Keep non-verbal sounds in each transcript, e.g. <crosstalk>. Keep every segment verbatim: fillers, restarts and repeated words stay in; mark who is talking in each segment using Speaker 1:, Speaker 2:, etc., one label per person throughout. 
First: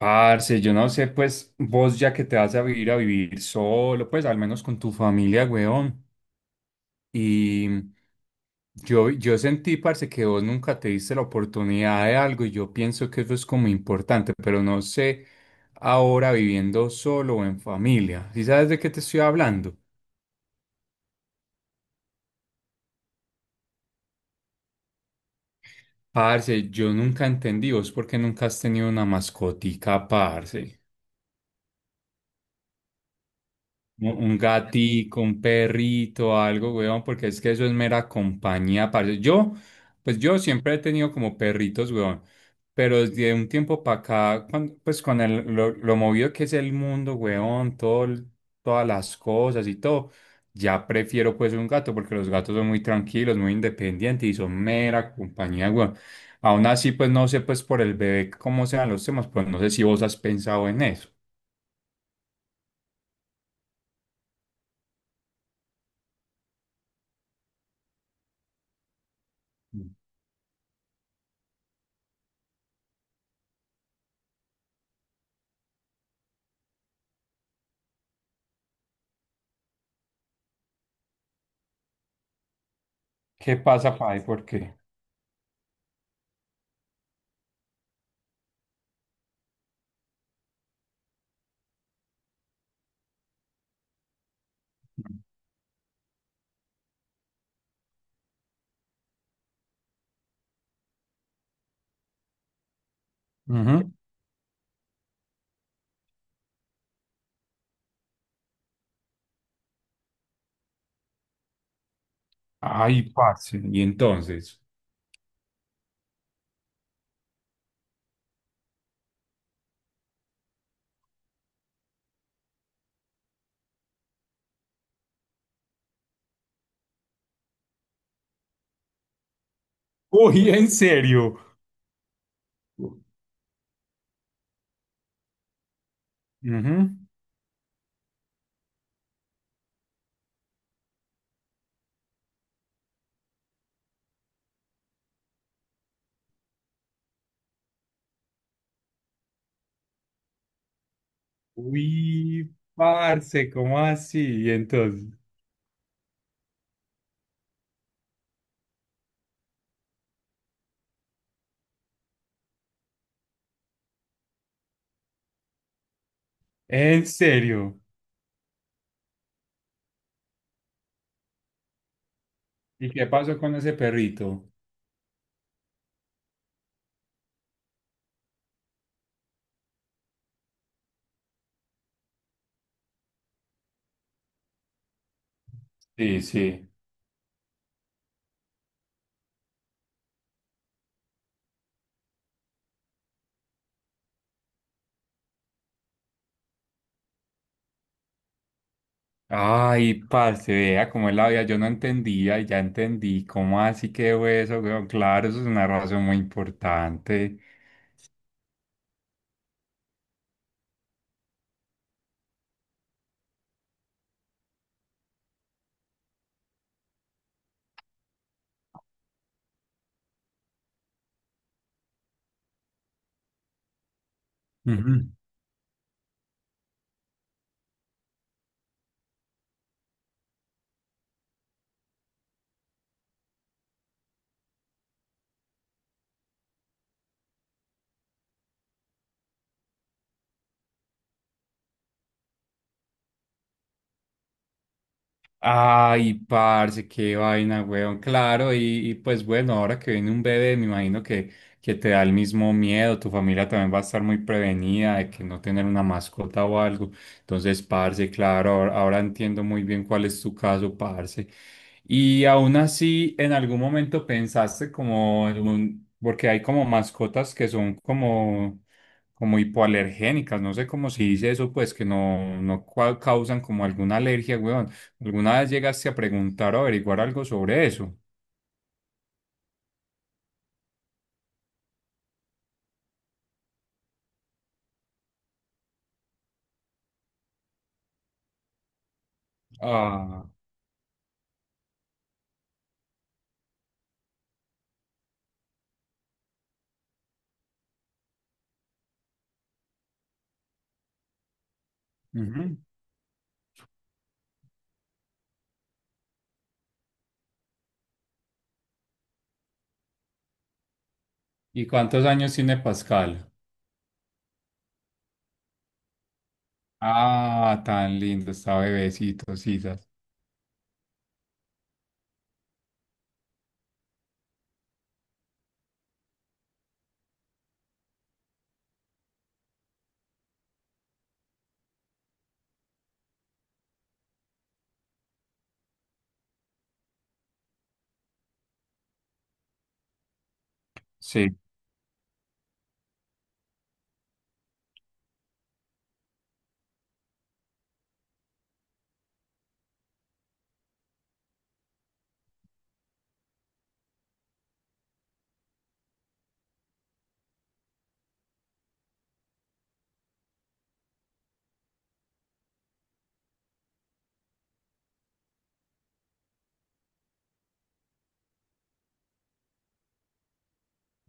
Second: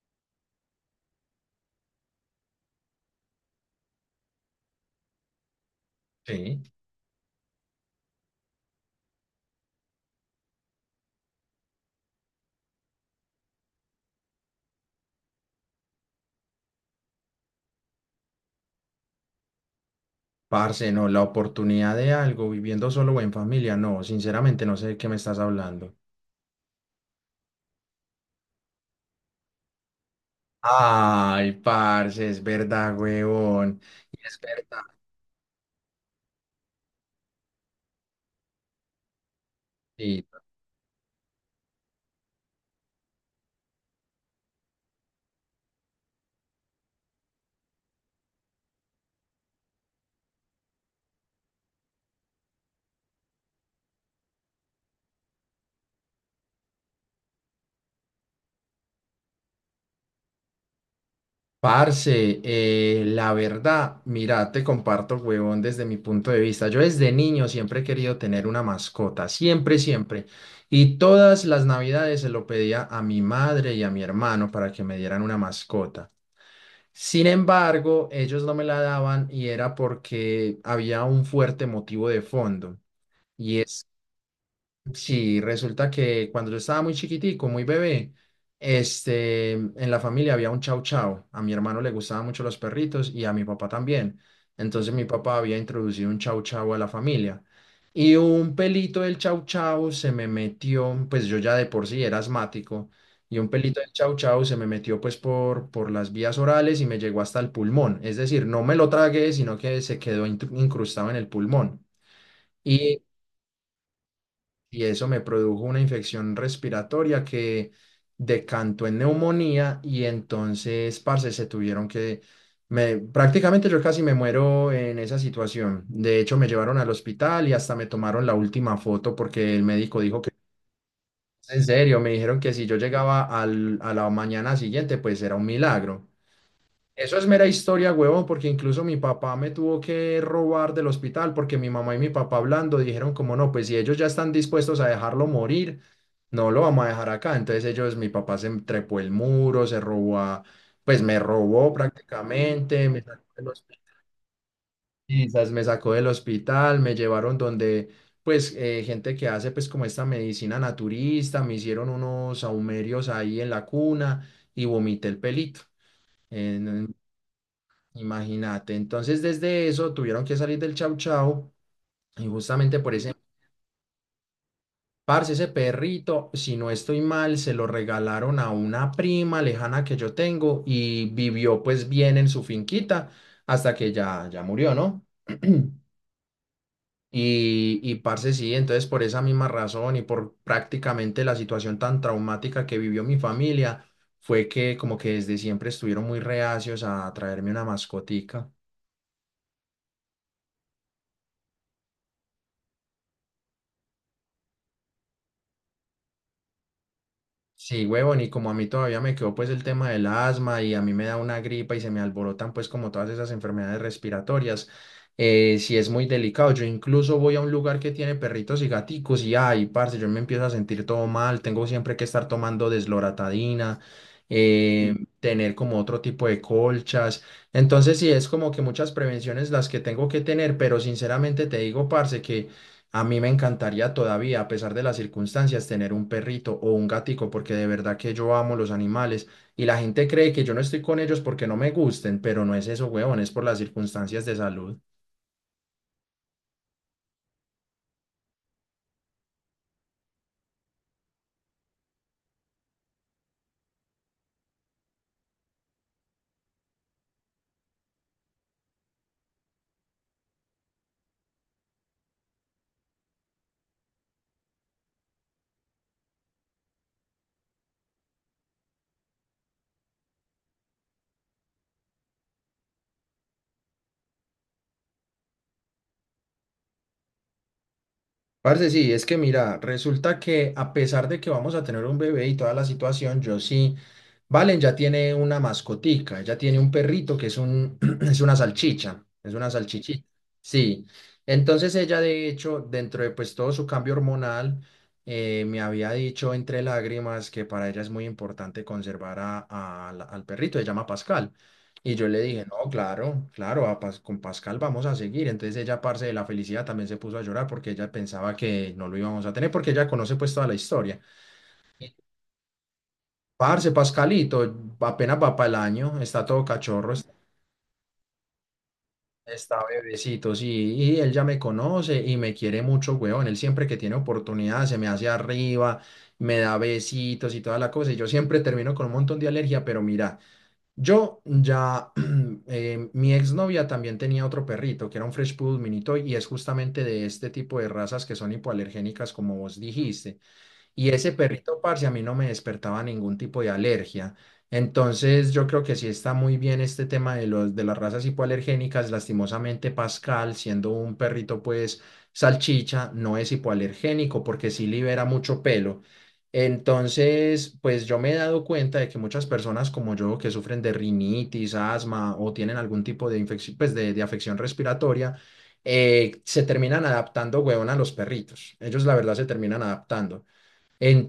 Speaker 1: Parce, yo no sé, pues vos ya que te vas a vivir a vivir solo, pues al menos con tu familia, weón.
Speaker 2: Sí.
Speaker 1: Y yo, yo sentí, parce, que vos nunca te diste la oportunidad de algo y yo pienso que eso es como importante, pero no sé ahora viviendo solo o en familia. ¿Sí sabes de qué te estoy hablando?
Speaker 2: Parce, no, la oportunidad de algo viviendo solo o en familia, no, sinceramente no sé de qué me estás hablando.
Speaker 1: Parce, yo nunca entendí vos por qué nunca has tenido una mascotica, parce.
Speaker 2: Ay, parce, es verdad, huevón.
Speaker 1: Un
Speaker 2: Y
Speaker 1: un
Speaker 2: es verdad.
Speaker 1: gatico, un perrito, algo, weón, porque es que eso es mera compañía, parce. Yo, pues
Speaker 2: Sí.
Speaker 1: yo siempre he tenido como perritos, weón, pero desde un tiempo para acá, cuan- pues con el, lo, lo movido que es el mundo, weón, todo, el- todas las cosas y todo, ya prefiero pues un gato, porque los gatos son muy tranquilos, muy independientes y son mera compañía, weón. Aún así, pues no sé, pues por el bebé, cómo sean los temas, pues no sé si vos has pensado en eso.
Speaker 2: Parce, eh, la verdad, mira, te comparto, huevón, desde mi punto de vista. Yo desde niño siempre he querido tener una mascota, siempre, siempre. Y todas las navidades se lo pedía a mi madre y a mi hermano para que me dieran una mascota. Sin embargo, ellos no me la daban y era porque había un fuerte motivo de fondo.
Speaker 1: ¿Qué
Speaker 2: Y
Speaker 1: pasa, pai? ¿Por qué?
Speaker 2: Sí, resulta que cuando yo estaba muy chiquitico, muy bebé, este, en la familia había un chau chau. A mi hermano le gustaban mucho los perritos y a mi papá también. Entonces mi papá había introducido un chau chau a la familia. Y un pelito del chau chau se me metió, pues yo ya de por sí era asmático, y un pelito del
Speaker 1: Ujú.
Speaker 2: chau chau se me metió pues por, por las vías orales y me llegó hasta el pulmón. Es decir, no me lo tragué, sino que se quedó intru- incrustado en el pulmón.
Speaker 1: Ay,
Speaker 2: Y
Speaker 1: parce. Y entonces.
Speaker 2: y eso me produjo una infección respiratoria que decantó en neumonía y entonces, parce, se tuvieron que, me, prácticamente yo casi me muero en esa situación. De hecho, me llevaron al hospital y hasta me tomaron la última foto porque el médico dijo que,
Speaker 1: Uy, <laughs> en serio.
Speaker 2: en serio, me dijeron que si yo llegaba al, a la mañana siguiente, pues era un milagro.
Speaker 1: Ujú.
Speaker 2: Eso es mera historia, huevón, porque incluso mi papá me tuvo que robar del hospital porque mi mamá y mi papá hablando dijeron como no, pues si ellos ya están dispuestos a dejarlo morir, no lo vamos a dejar acá. Entonces ellos, mi papá se trepó el muro, se robó, a- pues me robó
Speaker 1: Uy,
Speaker 2: prácticamente, me sacó del
Speaker 1: parce, ¿cómo así? Y entonces.
Speaker 2: hospital, me sacó del hospital, me llevaron donde pues eh, gente que hace pues como esta medicina naturista, me hicieron unos saumerios ahí en la cuna y vomité el pelito.
Speaker 1: En serio.
Speaker 2: Imagínate, entonces desde eso tuvieron que salir del chau chau y justamente
Speaker 1: ¿Y
Speaker 2: por
Speaker 1: qué
Speaker 2: ese,
Speaker 1: pasó con ese perrito?
Speaker 2: parce, ese perrito, si no estoy mal, se lo regalaron a una prima lejana que yo tengo y vivió pues bien en su finquita hasta que ya, ya murió, ¿no? <clears throat>
Speaker 1: Sí, sí.
Speaker 2: Y, y parce, sí, entonces por esa misma razón y por prácticamente la situación tan traumática que vivió mi familia, fue que como que desde siempre estuvieron muy reacios a traerme una mascotica.
Speaker 1: Ay, parce, vea cómo es la vida. Yo no entendía y ya entendí. ¿Cómo así quedó eso, weón? Claro, eso es una razón muy importante.
Speaker 2: Sí, huevón, y como a mí todavía me quedó pues el tema del asma y a mí me da una gripa y se me alborotan pues como todas esas enfermedades respiratorias, eh, sí es muy delicado. Yo incluso voy a un lugar que tiene perritos y gaticos y ay, parce, yo me empiezo a sentir todo mal, tengo siempre que estar tomando desloratadina, eh, sí,
Speaker 1: Ujú.
Speaker 2: tener como otro tipo de colchas. Entonces sí es como que muchas prevenciones las que tengo que tener, pero sinceramente te digo, parce, que a mí me encantaría todavía, a pesar de las circunstancias, tener un perrito o un gatico, porque de verdad que yo amo los animales y la gente cree que yo no estoy con ellos porque no me gusten, pero no es eso, huevón, es por las circunstancias de salud.
Speaker 1: Ay, parce, qué vaina, weón. Claro, y, y, pues bueno, ahora que viene un bebé, me imagino que, que te da el mismo miedo. Tu familia también va a estar muy prevenida de que no tener una mascota o algo. Entonces, parce, claro, ahora, ahora entiendo muy bien cuál es tu caso, parce. Y aún así, en algún momento pensaste como en un- porque hay como mascotas que son como, como hipoalergénicas, no sé cómo se dice eso, pues que no, no cua- causan como alguna alergia, weón. ¿Alguna vez llegaste a preguntar o averiguar algo sobre eso?
Speaker 2: Parce, sí, es que mira, resulta que a pesar de que vamos a tener un bebé y toda la situación, yo sí, Valen ya tiene una mascotica, ella tiene un perrito que es un, <clears throat> es una salchicha, es una salchichita,
Speaker 1: Ah,
Speaker 2: sí. Entonces ella de hecho, dentro de pues todo su cambio hormonal, eh, me había dicho entre lágrimas que para ella es muy importante conservar a- a la- al perrito, se llama Pascal. Y yo le dije,
Speaker 1: ujú.
Speaker 2: no, claro, claro, a Pas- con Pascal vamos a seguir. Entonces ella, parce, de la felicidad, también se puso a llorar porque ella pensaba que no lo íbamos a tener, porque ella conoce pues toda la historia.
Speaker 1: ¿Y cuántos años tiene Pascal?
Speaker 2: Parce, Pascalito apenas va para el año, está todo cachorro, está,
Speaker 1: Ah, tan lindo, está bebecito,
Speaker 2: está
Speaker 1: Sisas.
Speaker 2: bebecito, sí, y él ya me conoce y me quiere mucho, weón. Él siempre que tiene oportunidad se me hace arriba, me da besitos y toda la cosa. Y yo siempre termino con un montón de alergia, pero mira. Yo ya, <clears throat> eh, mi exnovia también tenía otro perrito que era un Fresh Poodle Mini Toy y es justamente de este tipo de razas que son hipoalergénicas, como vos dijiste. Y ese
Speaker 1: Sí,
Speaker 2: perrito, parce, a mí no me despertaba ningún tipo de alergia. Entonces, yo creo que sí está muy bien este tema de los, de las razas hipoalergénicas. Lastimosamente, Pascal, siendo un perrito, pues, salchicha, no es hipoalergénico porque sí libera mucho pelo. Entonces, pues yo me he dado cuenta de que muchas personas como yo que sufren de rinitis, asma o tienen algún tipo de infección, pues de, de afección respiratoria, eh, se terminan adaptando, huevón, a los perritos. Ellos, la verdad, se terminan adaptando.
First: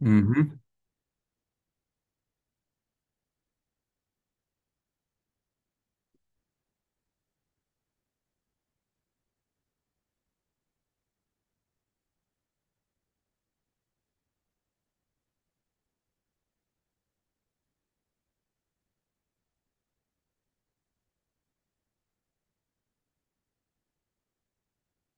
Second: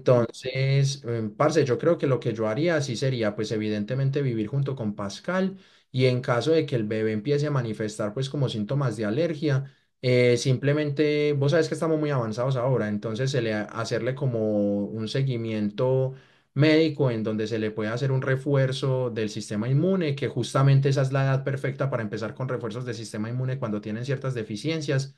Speaker 1: ujú.
Speaker 2: em, parce, yo creo que lo que yo haría sí sería, pues evidentemente vivir junto con Pascal y en caso de que el bebé empiece a manifestar pues como síntomas de alergia, eh, simplemente, vos sabes que estamos muy avanzados ahora, entonces se le ha- hacerle como un seguimiento médico en donde se le puede hacer un refuerzo del sistema inmune, que justamente esa es la edad perfecta para empezar con refuerzos del sistema inmune cuando tienen ciertas deficiencias.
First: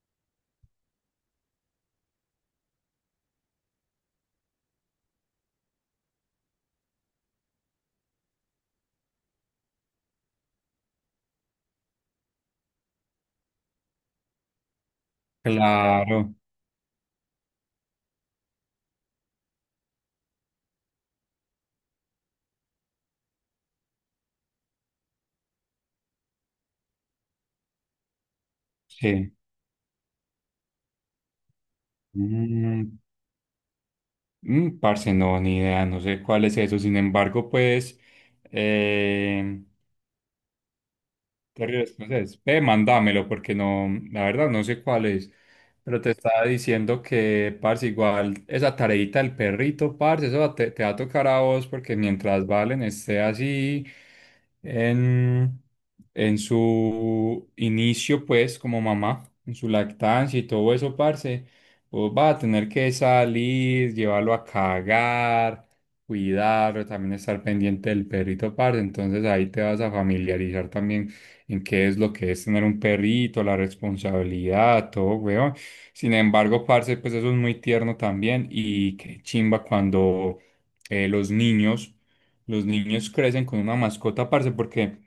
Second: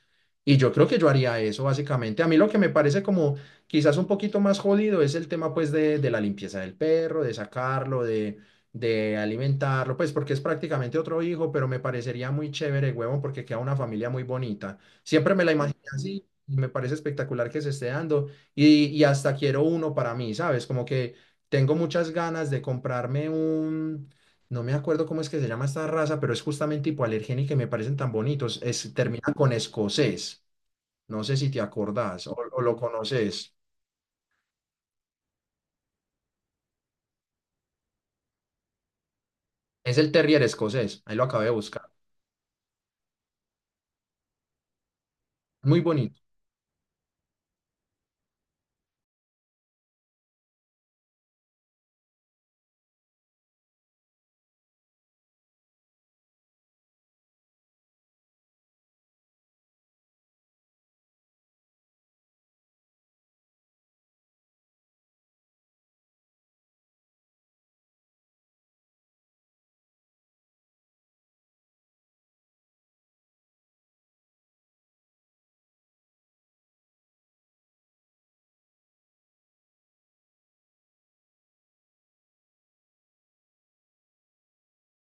Speaker 2: Y yo creo que yo haría eso básicamente. A mí lo que me parece como quizás un poquito más jodido es el tema pues de, de la limpieza del perro, de sacarlo, de, de alimentarlo, pues porque es prácticamente otro hijo, pero me parecería muy chévere, huevón, porque queda una familia muy bonita. Siempre me la imaginé así
Speaker 1: Claro,
Speaker 2: y me parece espectacular que se esté dando y, y hasta quiero uno para mí, ¿sabes? Como que tengo muchas ganas de comprarme un, no me acuerdo cómo es que se llama esta raza, pero es justamente hipoalergénica y me parecen tan bonitos. Es, termina
Speaker 1: sí.
Speaker 2: con escocés, no sé si te acordás o o lo
Speaker 1: Mm,
Speaker 2: conoces.
Speaker 1: mm, parce, no, ni idea, no sé cuál es eso. Sin embargo, pues, eh,
Speaker 2: Es el terrier escocés, ahí lo acabé de
Speaker 1: Correo
Speaker 2: buscar.
Speaker 1: escocés. Ve, mándamelo porque no, la verdad no sé cuál es.
Speaker 2: Muy
Speaker 1: Pero te
Speaker 2: bonito.
Speaker 1: estaba diciendo que, parce, igual esa tareita del perrito, parce, eso va- te, te va a tocar a vos porque mientras Valen esté así en, en su inicio, pues, como mamá, en su lactancia y todo eso, parce, vos vas a tener que salir, llevarlo a cagar, cuidarlo, también estar pendiente del perrito, parce. Entonces ahí te vas a familiarizar también en qué es lo que es tener un perrito, la responsabilidad, todo, weón. Sin embargo, parce, pues eso es muy tierno también y qué chimba cuando eh, los niños, los niños crecen con una mascota, parce, porque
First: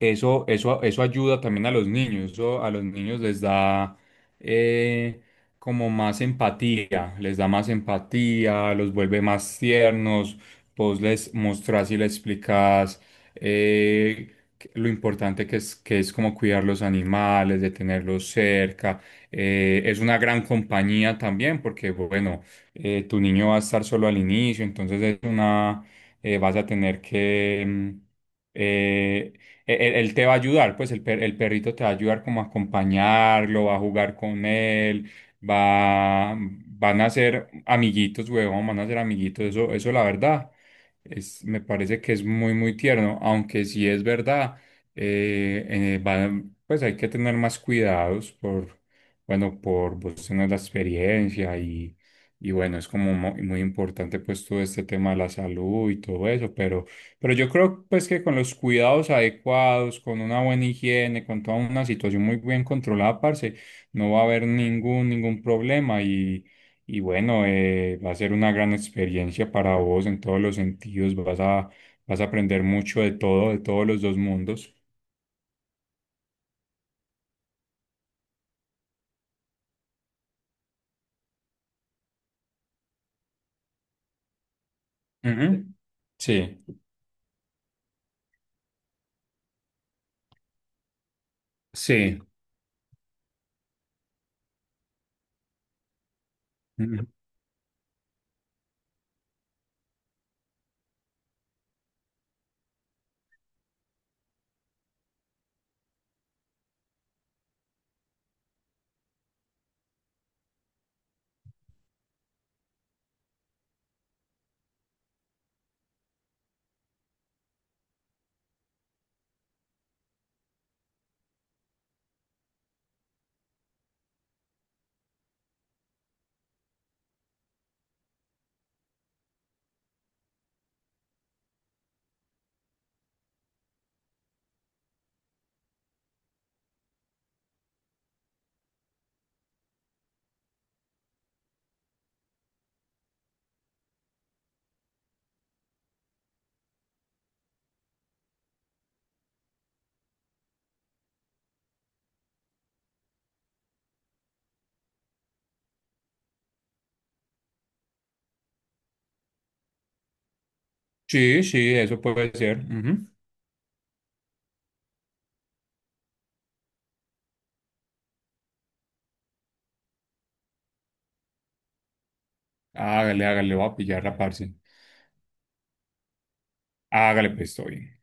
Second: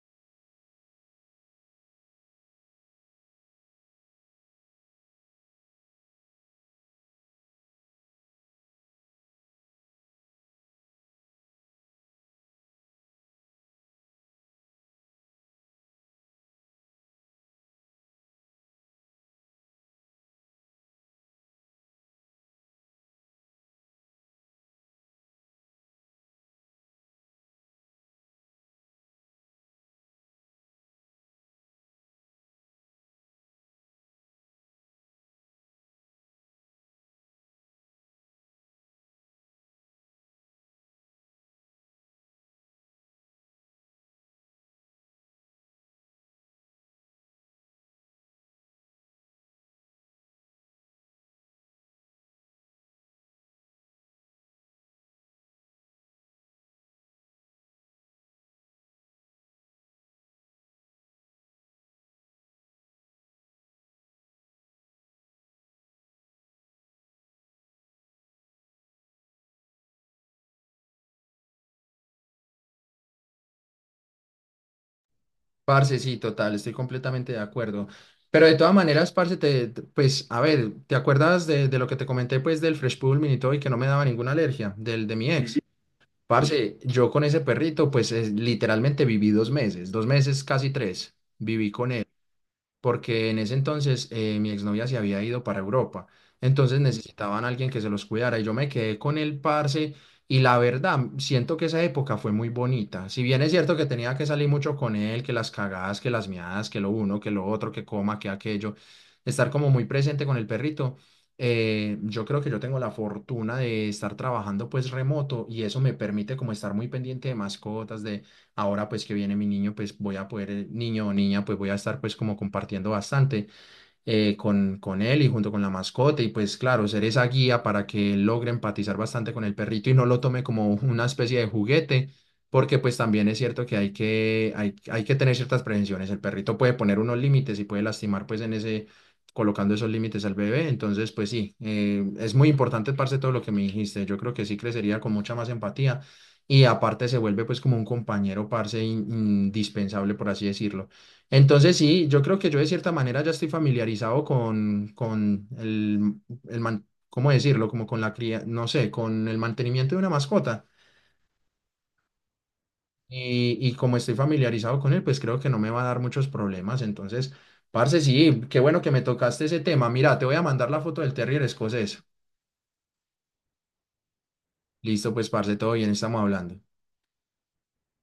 Speaker 1: eso, eso, eso ayuda también a los niños, eso a los niños les da eh, como más empatía, les da más empatía, los vuelve más tiernos, vos les mostrás y les explicás eh, que- lo importante que es, que es como cuidar los animales, de tenerlos cerca. Eh, es una gran compañía también porque, bueno, eh, tu niño va a estar solo al inicio, entonces es una, eh, vas a tener que... mm, eh, él, él te va a ayudar, pues el, per- el perrito te va a ayudar como a acompañarlo, va a jugar con él, va, van a ser amiguitos, huevón, van a ser amiguitos, eso, eso la verdad, es, me parece que es muy, muy tierno, aunque sí es verdad, eh, eh, van- pues hay que tener más cuidados por, bueno, por vos tener la experiencia y, y bueno, es como mo- muy importante pues todo este tema de la salud y todo eso, pero pero yo creo pues que con los cuidados adecuados, con una buena higiene, con toda una situación muy bien controlada, parce, no va a haber ningún, ningún problema y, y bueno, eh, va a ser una gran experiencia para vos en todos los sentidos, vas a, vas a aprender mucho de todo, de todos los dos mundos.
Speaker 2: Parce, sí, total, estoy completamente de acuerdo. Pero de todas maneras, parce, te, te- pues, a ver, ¿te acuerdas de, de lo que te comenté, pues, del Fresh Poodle Mini Toy que no me daba ninguna alergia, del de mi ex? Ujú.
Speaker 1: Ujú. Sí,
Speaker 2: Parce, yo con ese perrito, pues, es- literalmente viví dos meses, dos meses, casi tres, viví con él.
Speaker 1: sí,
Speaker 2: Porque en ese entonces eh, mi exnovia se había ido para Europa, entonces
Speaker 1: ujú.
Speaker 2: necesitaban a alguien que se los cuidara y yo me quedé con el parce y la verdad siento que esa época fue muy bonita, si bien es cierto que tenía que salir mucho con él, que las cagadas, que las miadas, que lo uno, que lo otro, que coma, que aquello, estar como muy presente con el perrito. Eh, yo creo que yo tengo la fortuna de estar trabajando pues remoto y eso me permite como estar muy pendiente de mascotas. Ahora pues que viene mi niño, pues voy a poder, eh, niño o niña, pues voy a estar pues como compartiendo bastante eh, con, con él y junto con la mascota y pues claro, ser esa guía para que él logre empatizar bastante con el perrito y no lo tome como una especie de juguete, porque pues también es cierto que hay que, hay, hay que tener ciertas prevenciones, el perrito puede poner unos límites y puede lastimar pues en ese, colocando esos límites al bebé, entonces pues sí, eh, es muy importante, parce, todo lo que me dijiste, yo creo que sí crecería con mucha más empatía. Y aparte se vuelve pues como un compañero, parce, in- indispensable, por así decirlo. Entonces sí, yo creo que yo de cierta manera ya estoy familiarizado con, con el, el man- ¿cómo decirlo? Como con la cría, no sé, con el mantenimiento de una mascota.
Speaker 1: Sí, sí, eso puede ser. Ujú.
Speaker 2: Y, y como estoy familiarizado con él, pues creo que no me va a dar muchos problemas. Entonces, parce, sí, qué bueno que me tocaste ese tema. Mira, te voy a mandar la foto del terrier escocés.
Speaker 1: Hágale, hágale, voy a pillar la parce.
Speaker 2: Listo, pues, parce, todo bien, estamos hablando.
Speaker 1: Hágale, pues, estoy bien.